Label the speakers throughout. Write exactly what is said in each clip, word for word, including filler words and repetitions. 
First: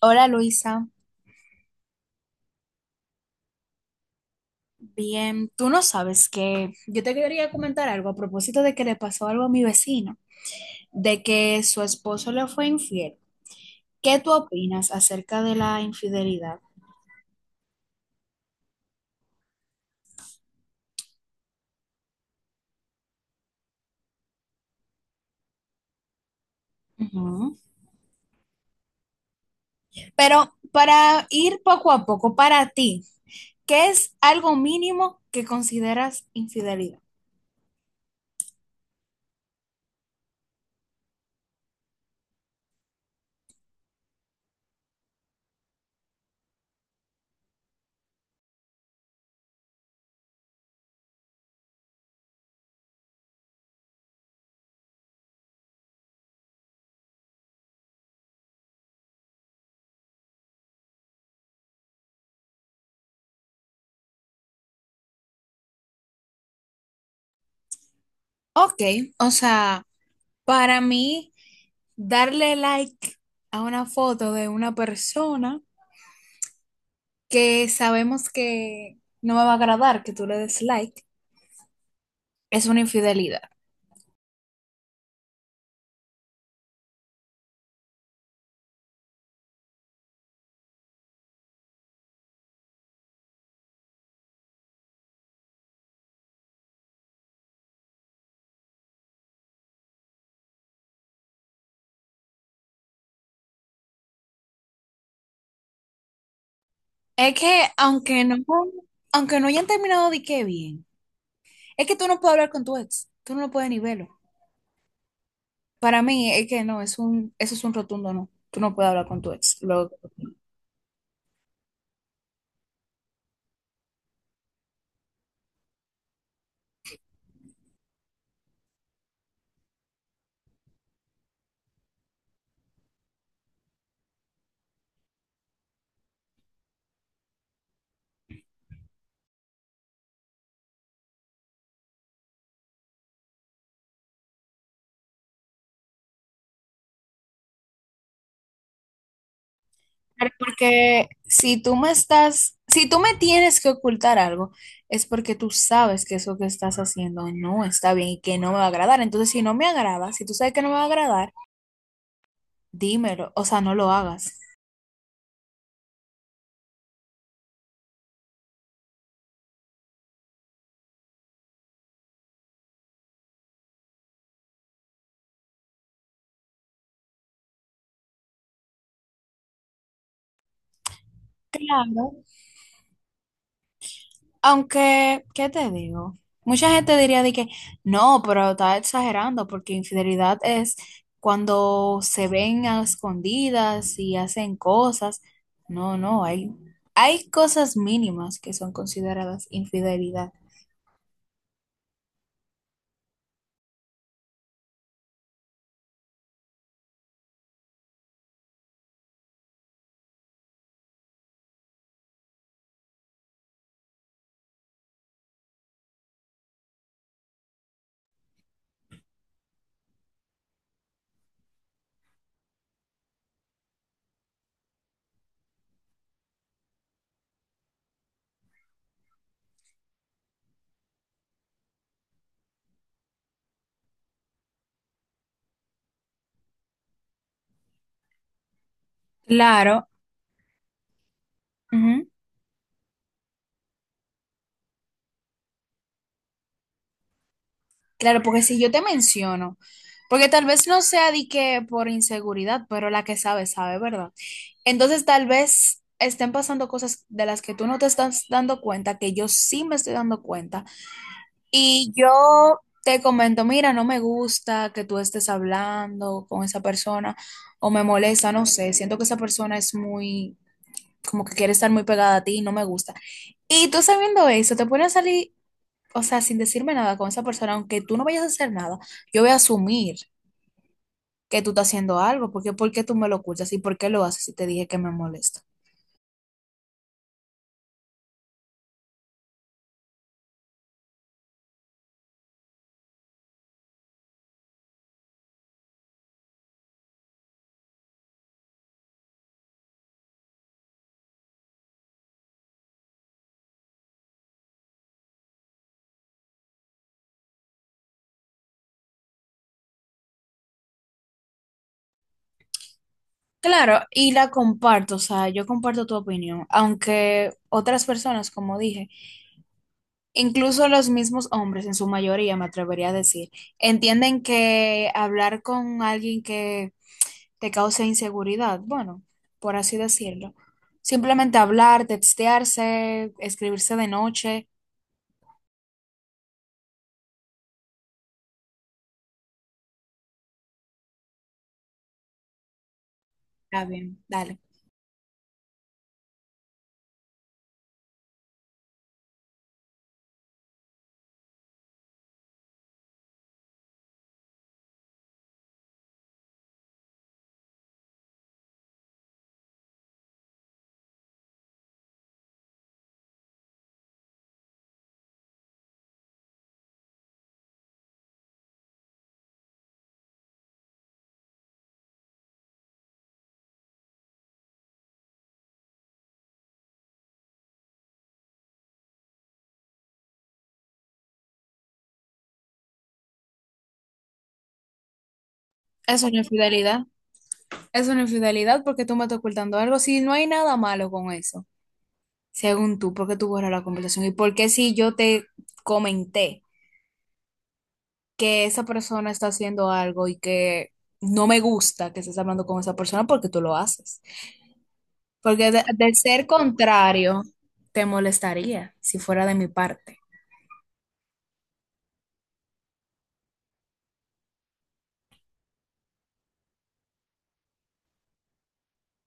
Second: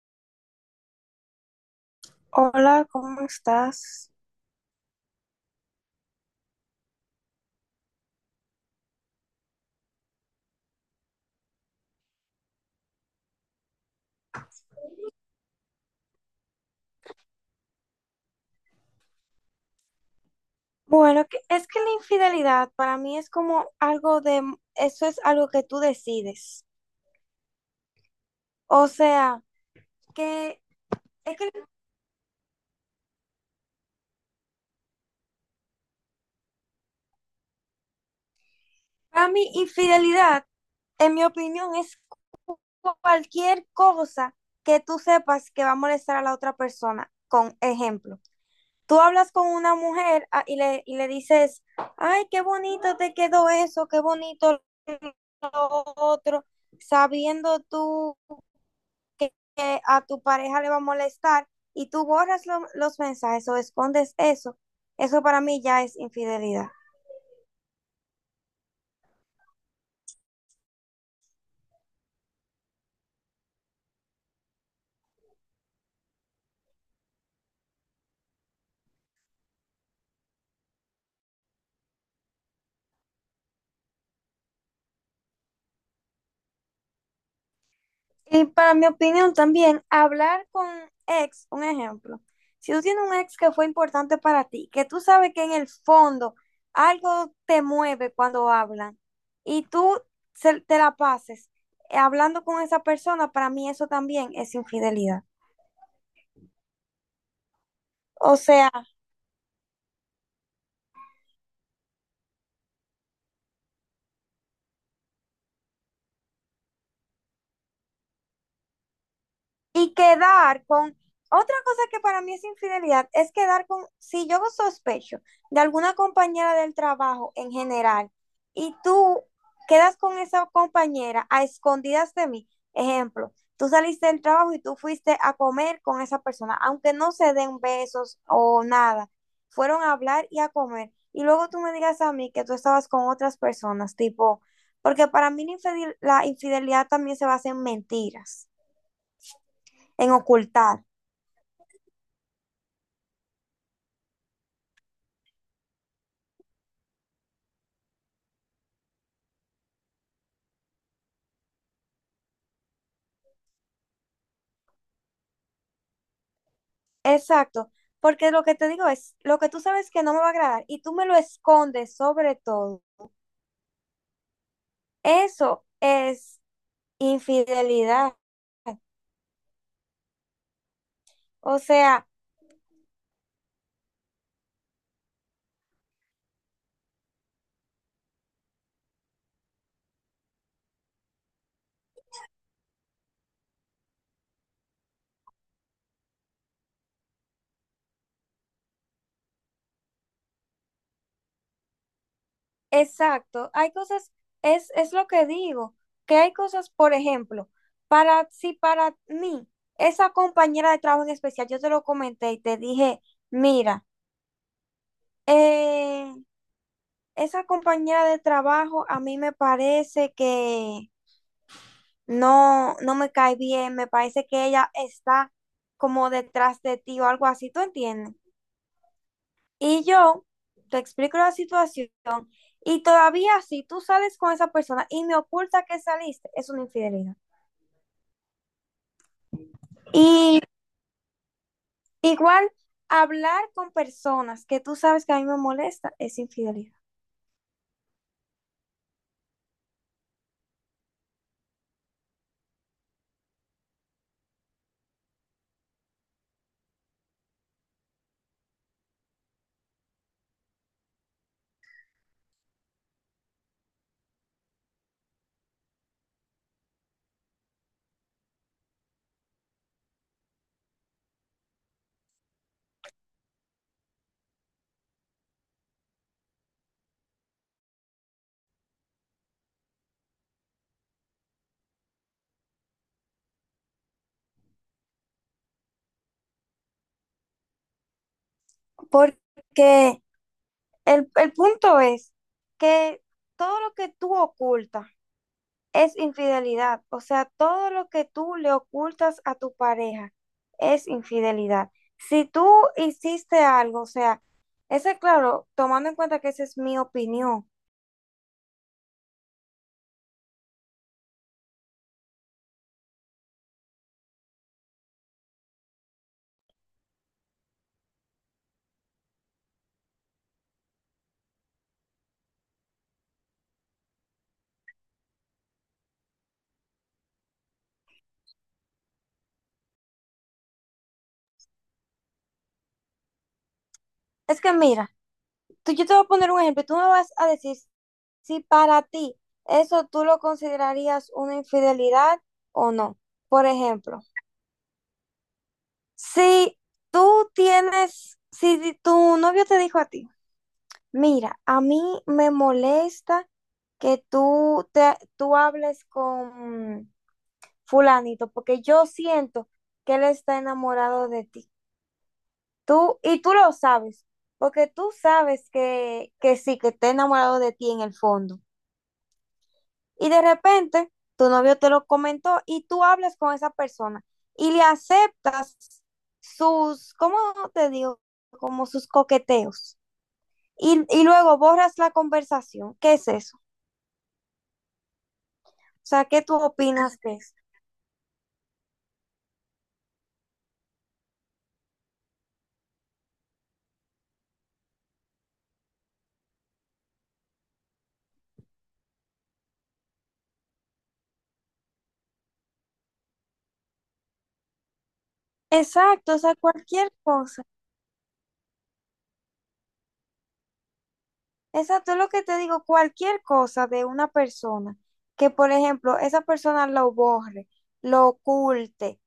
Speaker 1: Hola Luisa,
Speaker 2: Hola, ¿cómo estás?
Speaker 1: bien. Tú no sabes, que yo te quería comentar algo a propósito de que le pasó algo a mi vecino, de que su esposo le fue infiel. ¿Qué tú opinas acerca de la infidelidad?
Speaker 2: Bueno, que- es que la infidelidad para mí es como algo de, eso es algo que tú decides.
Speaker 1: Ujú.
Speaker 2: O sea,
Speaker 1: Pero
Speaker 2: que
Speaker 1: para
Speaker 2: es que
Speaker 1: ir poco a poco, para ti, ¿qué es algo mínimo que consideras infidelidad?
Speaker 2: para mí infidelidad, en mi opinión, es cualquier cosa que tú sepas que va a molestar a la otra persona. Con ejemplo, tú hablas con una mujer ah, y le, y le dices, ay, qué bonito te quedó eso, qué bonito lo otro, sabiendo tú. Que, a tu pareja le va a molestar y tú borras lo- los mensajes o escondes eso, eso para mí ya es infidelidad.
Speaker 1: Ok, o sea, para mí, darle like a una foto de una persona, que sabemos que no me va a agradar que tú le des like, es una infidelidad.
Speaker 2: Y para mi opinión también, hablar con ex, un ejemplo, si tú tienes un ex que fue importante para ti, que tú sabes que en el fondo algo te mueve cuando hablan y tú se- te la pases eh, hablando con esa persona, para mí eso también es infidelidad.
Speaker 1: Es que aunque
Speaker 2: O
Speaker 1: no,
Speaker 2: sea,
Speaker 1: aunque no hayan terminado de qué bien, es que tú no puedes hablar con tu ex, tú no lo puedes ni verlo. Para mí es que no, es un, eso es un rotundo no. Tú no puedes hablar con tu ex. lo-
Speaker 2: y quedar con, otra cosa que para mí es infidelidad, es quedar con, si yo sospecho de alguna compañera del trabajo en general y tú quedas con esa compañera a escondidas de mí, ejemplo, tú saliste del trabajo y tú fuiste a comer con esa persona, aunque no se den besos o nada, fueron a hablar y a comer. Y luego tú me digas a mí que tú estabas con otras personas, tipo, porque para mí la infidel- la infidelidad también se basa en mentiras, en
Speaker 1: Pero
Speaker 2: ocultar.
Speaker 1: porque si tú me estás, si tú me tienes que ocultar algo, es porque tú sabes que eso que estás haciendo no está bien y que no me va a agradar. Entonces, si no me agrada, si tú sabes que no me va a agradar, dímelo, o sea, no lo hagas.
Speaker 2: Exacto, porque lo que te digo es, lo que tú sabes que no me va a agradar y tú me lo escondes sobre todo, eso es infidelidad. O sea...
Speaker 1: Claro, aunque, ¿qué te digo? Mucha gente diría de que no, pero está exagerando porque infidelidad es cuando se ven a escondidas y hacen cosas. No, no, hay, hay cosas mínimas que son consideradas infidelidad.
Speaker 2: Exacto, hay cosas, es, es lo que digo, que hay cosas, por ejemplo, para, si para mí, esa compañera de trabajo en especial, yo te lo comenté y te dije, mira, eh, esa compañera de trabajo a mí me parece que no, no me cae bien, me parece que ella está como detrás de ti o algo así, ¿tú entiendes? Y yo te explico la situación y todavía si tú sales con esa persona y me oculta que saliste, es una infidelidad.
Speaker 1: Claro.
Speaker 2: Y igual hablar con personas que tú sabes que a mí me molesta es infidelidad.
Speaker 1: Claro, porque si yo te menciono, porque tal vez no sea de que por inseguridad, pero la que sabe, sabe, ¿verdad? Entonces tal vez estén pasando cosas de las que tú no te estás dando cuenta, que yo sí me estoy dando cuenta. Y yo te comento, mira, no me gusta que tú estés hablando con esa persona o me molesta, no sé, siento que esa persona es muy, como que quiere estar muy pegada a ti y no me gusta. Y tú sabiendo eso, te pones a salir, o sea, sin decirme nada con esa persona, aunque tú no vayas a hacer nada, yo voy a asumir que tú estás haciendo algo, porque ¿por qué tú me lo ocultas y por qué lo haces si te dije que me molesta?
Speaker 2: Porque el, el punto es que todo lo que tú ocultas es infidelidad. O sea, todo lo que tú le ocultas a tu pareja es infidelidad. Si tú hiciste algo, o sea, ese claro, tomando en cuenta que esa es mi opinión.
Speaker 1: Claro, y la comparto, o sea, yo comparto tu opinión, aunque otras personas, como dije, incluso los mismos hombres, en su mayoría, me atrevería a decir, entienden que hablar con alguien que te cause inseguridad, bueno, por así decirlo, simplemente hablar, textearse, escribirse de
Speaker 2: Es
Speaker 1: noche,
Speaker 2: que mira, tú, yo te voy a poner un ejemplo, tú me vas a decir si para ti eso tú lo considerarías una infidelidad o no. Por
Speaker 1: está
Speaker 2: ejemplo,
Speaker 1: bien, dale.
Speaker 2: si tú tienes, si tu novio te dijo a ti, mira, a mí me molesta que tú, te, tú hables con fulanito, porque yo siento que él está enamorado de ti. Tú, y tú lo sabes, porque tú sabes que, que sí, que está enamorado de ti en el fondo. Y de repente tu novio te lo comentó y tú hablas con esa persona y le aceptas sus, ¿cómo te digo? Como sus coqueteos. Y, y luego borras la conversación. ¿Qué es eso? O
Speaker 1: Es
Speaker 2: sea,
Speaker 1: una
Speaker 2: ¿qué tú
Speaker 1: infidelidad.
Speaker 2: opinas de eso?
Speaker 1: Es una infidelidad porque tú me estás ocultando algo. Si no hay nada malo con eso, según tú, ¿por qué tú borras la conversación? ¿Y por qué si yo te comenté que esa persona está haciendo algo y que no me gusta que estés hablando con esa persona porque tú lo haces? Porque de, de
Speaker 2: Exacto, o
Speaker 1: ser
Speaker 2: sea, cualquier
Speaker 1: contrario,
Speaker 2: cosa.
Speaker 1: te molestaría si fuera de mi parte.
Speaker 2: Exacto, es lo que te digo, cualquier cosa de una persona, que por ejemplo, esa persona lo borre, lo oculte,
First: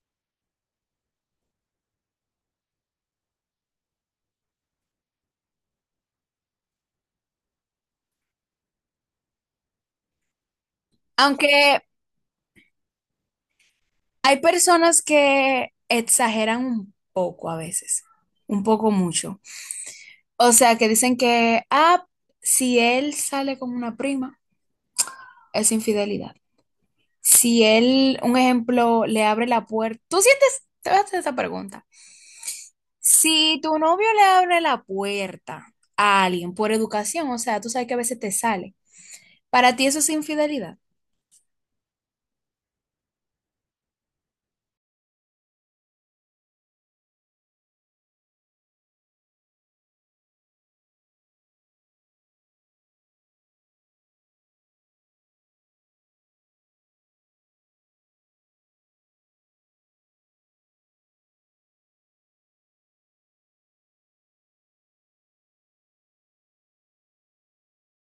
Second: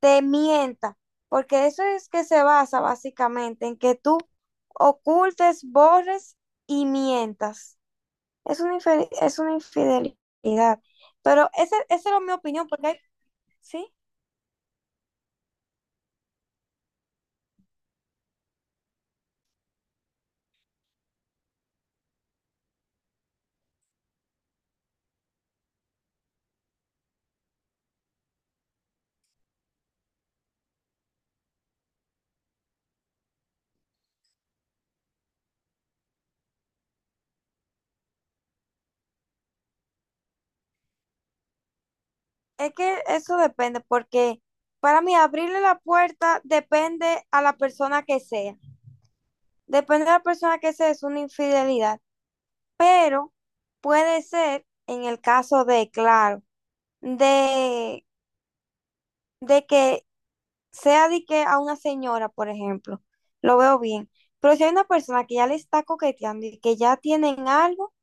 Speaker 2: te mienta, porque eso es que se basa básicamente en que tú ocultes, borres y mientas. Es una, infe- es una infidelidad.
Speaker 1: Aunque
Speaker 2: Pero ese- esa es mi opinión, porque hay, ¿sí?
Speaker 1: hay personas que exageran un poco a veces, un poco mucho. O sea, que dicen que, ah, si él sale con una prima, es infidelidad. Si él, un ejemplo, le abre la puerta, tú sientes, te voy a hacer esa pregunta. Si tu novio le abre la puerta a alguien por educación, o sea, tú sabes que a veces te sale, para ti eso es infidelidad.
Speaker 2: Es que eso depende, porque para mí abrirle la puerta depende a la persona que sea. Depende de la persona que sea, es una infidelidad. Pero puede ser, en el caso de, claro, de, de que sea de que a una señora, por ejemplo, lo veo bien. Pero si hay una persona que ya le está coqueteando y que ya tienen algo,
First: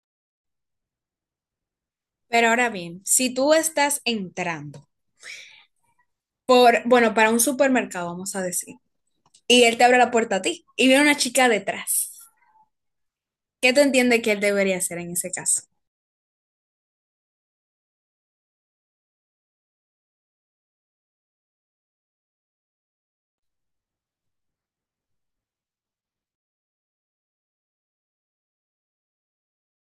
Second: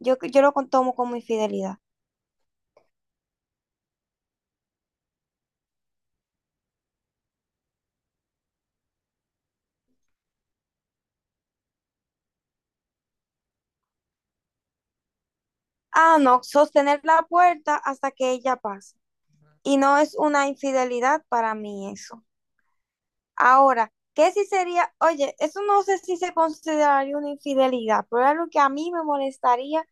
Speaker 2: yo, yo lo con- tomo como infidelidad.
Speaker 1: Pero ahora bien, si tú estás entrando por, bueno, para un supermercado, vamos a decir. Y él te abre la puerta a ti y viene una chica detrás. ¿Qué te entiende que él debería hacer en ese caso?
Speaker 2: Ah, no, sostener la puerta hasta que ella pase. Y no es una infidelidad para mí eso. Ahora, ¿qué si sería? Oye, eso no sé si se consideraría una infidelidad, pero es algo que a mí me molestaría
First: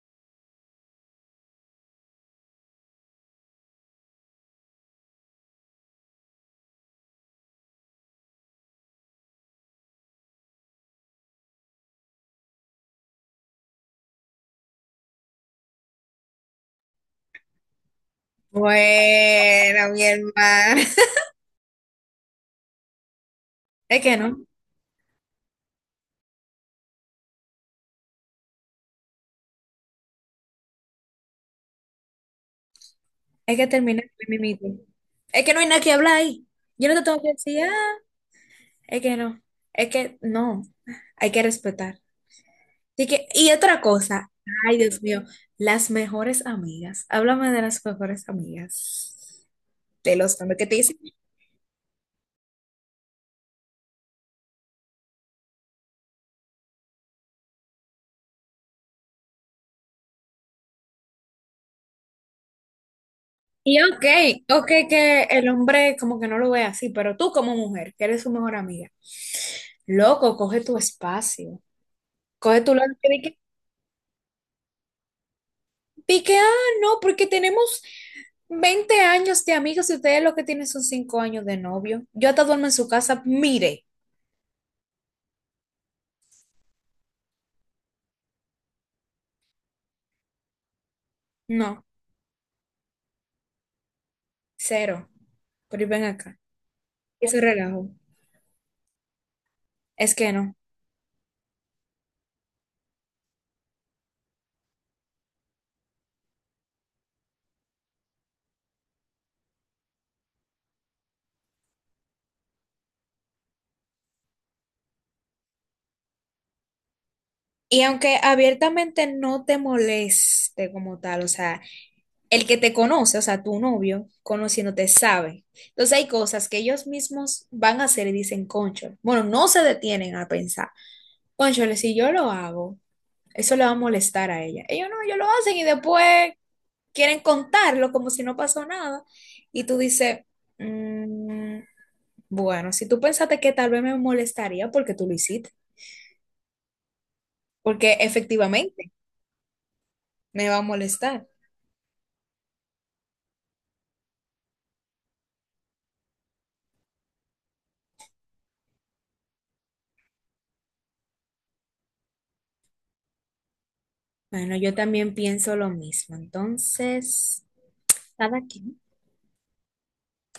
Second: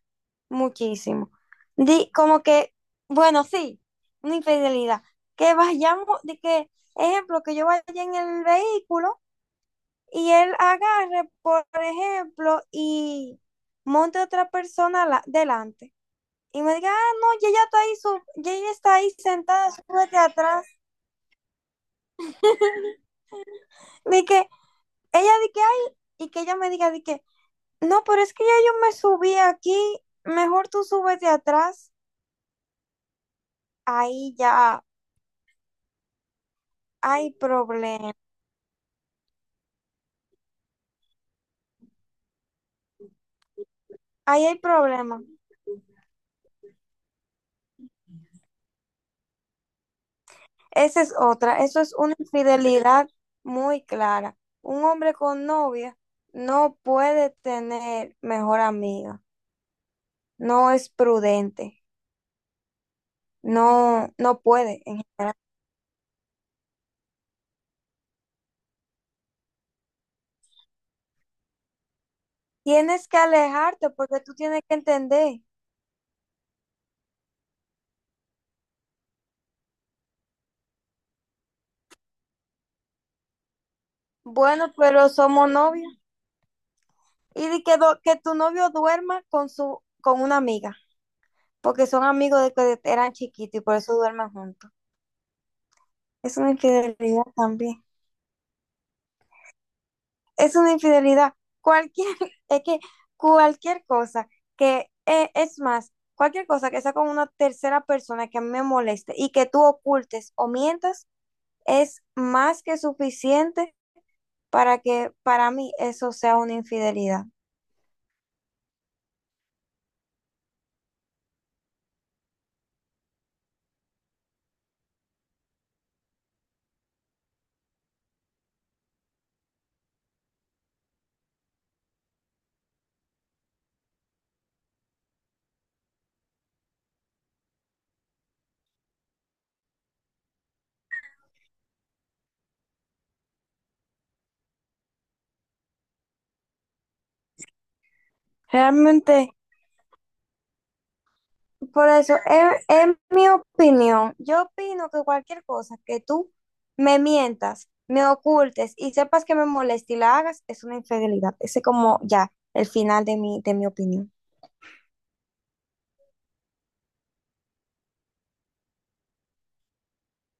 Speaker 2: muchísimo. Di, como que, bueno, sí, una infidelidad. Que vayamos, de que, ejemplo, que yo vaya en el vehículo y él agarre, por ejemplo, y monte a otra persona la- delante. Y me diga, ah, no, ya ella está ahí, su- ya ella está ahí sentada,
Speaker 1: Bueno, mi
Speaker 2: súbete atrás.
Speaker 1: hermano. Es que
Speaker 2: De
Speaker 1: no,
Speaker 2: que ella di que, ay, y que ella me diga, de que, no, pero es que ya yo me subí aquí, mejor tú súbete atrás.
Speaker 1: es que termina con el
Speaker 2: Ahí
Speaker 1: mimito.
Speaker 2: ya
Speaker 1: Es que no hay nada que hablar ahí. Yo no te tengo que
Speaker 2: hay
Speaker 1: decir, ah,
Speaker 2: problema,
Speaker 1: es que no, es que no, hay que respetar. Así que, y otra cosa,
Speaker 2: ahí hay
Speaker 1: ay Dios
Speaker 2: problema.
Speaker 1: mío, las mejores amigas. Háblame de las mejores amigas. De los hombres que te dicen,
Speaker 2: Esa es otra, eso es una infidelidad muy clara. Un hombre con novia no puede tener mejor amiga, no es prudente,
Speaker 1: y ok,
Speaker 2: no, no
Speaker 1: ok
Speaker 2: puede en
Speaker 1: que el hombre como que no lo ve así, pero tú como mujer, que eres su mejor amiga, loco, coge tu espacio, coge tu lado,
Speaker 2: tienes
Speaker 1: que
Speaker 2: que
Speaker 1: di que,
Speaker 2: alejarte porque tú tienes que entender.
Speaker 1: di que, ah, no, porque tenemos veinte años de amigos y ustedes lo que tienen son cinco años de novio. Yo hasta duermo en su casa, mire,
Speaker 2: Bueno, pero somos novios. Y di que, do- que tu novio duerma con su con una amiga,
Speaker 1: no,
Speaker 2: porque son amigos de que eran chiquitos y por eso duermen juntos.
Speaker 1: cero, pero ven
Speaker 2: Es
Speaker 1: acá,
Speaker 2: una infidelidad
Speaker 1: ese
Speaker 2: también.
Speaker 1: relajo, es que no.
Speaker 2: Es una infidelidad. Cualquier, es que cualquier cosa que, eh, es más, cualquier cosa que sea con una tercera persona que a mí me moleste y que tú ocultes o mientas, es más que suficiente para que para mí eso sea una infidelidad.
Speaker 1: Y aunque abiertamente no te moleste como tal, o sea, el que te conoce, o sea, tu novio, conociéndote sabe. Entonces hay cosas que ellos mismos van a hacer y dicen, concho, bueno, no se detienen a pensar, concho, si yo lo hago, eso le va a molestar a ella. Ellos no, ellos lo hacen y después quieren contarlo como si no pasó nada. Y tú dices, "Mm, bueno, si tú pensaste que tal vez me molestaría porque tú lo hiciste, porque efectivamente
Speaker 2: Realmente,
Speaker 1: me va a molestar".
Speaker 2: por eso, en en mi opinión. Yo opino que cualquier cosa que tú me mientas, me ocultes y sepas que me molesta y la hagas, es una infidelidad. Ese es como ya el final de mi, de mi opinión.
Speaker 1: Bueno, yo también pienso lo mismo. Entonces, cada quien.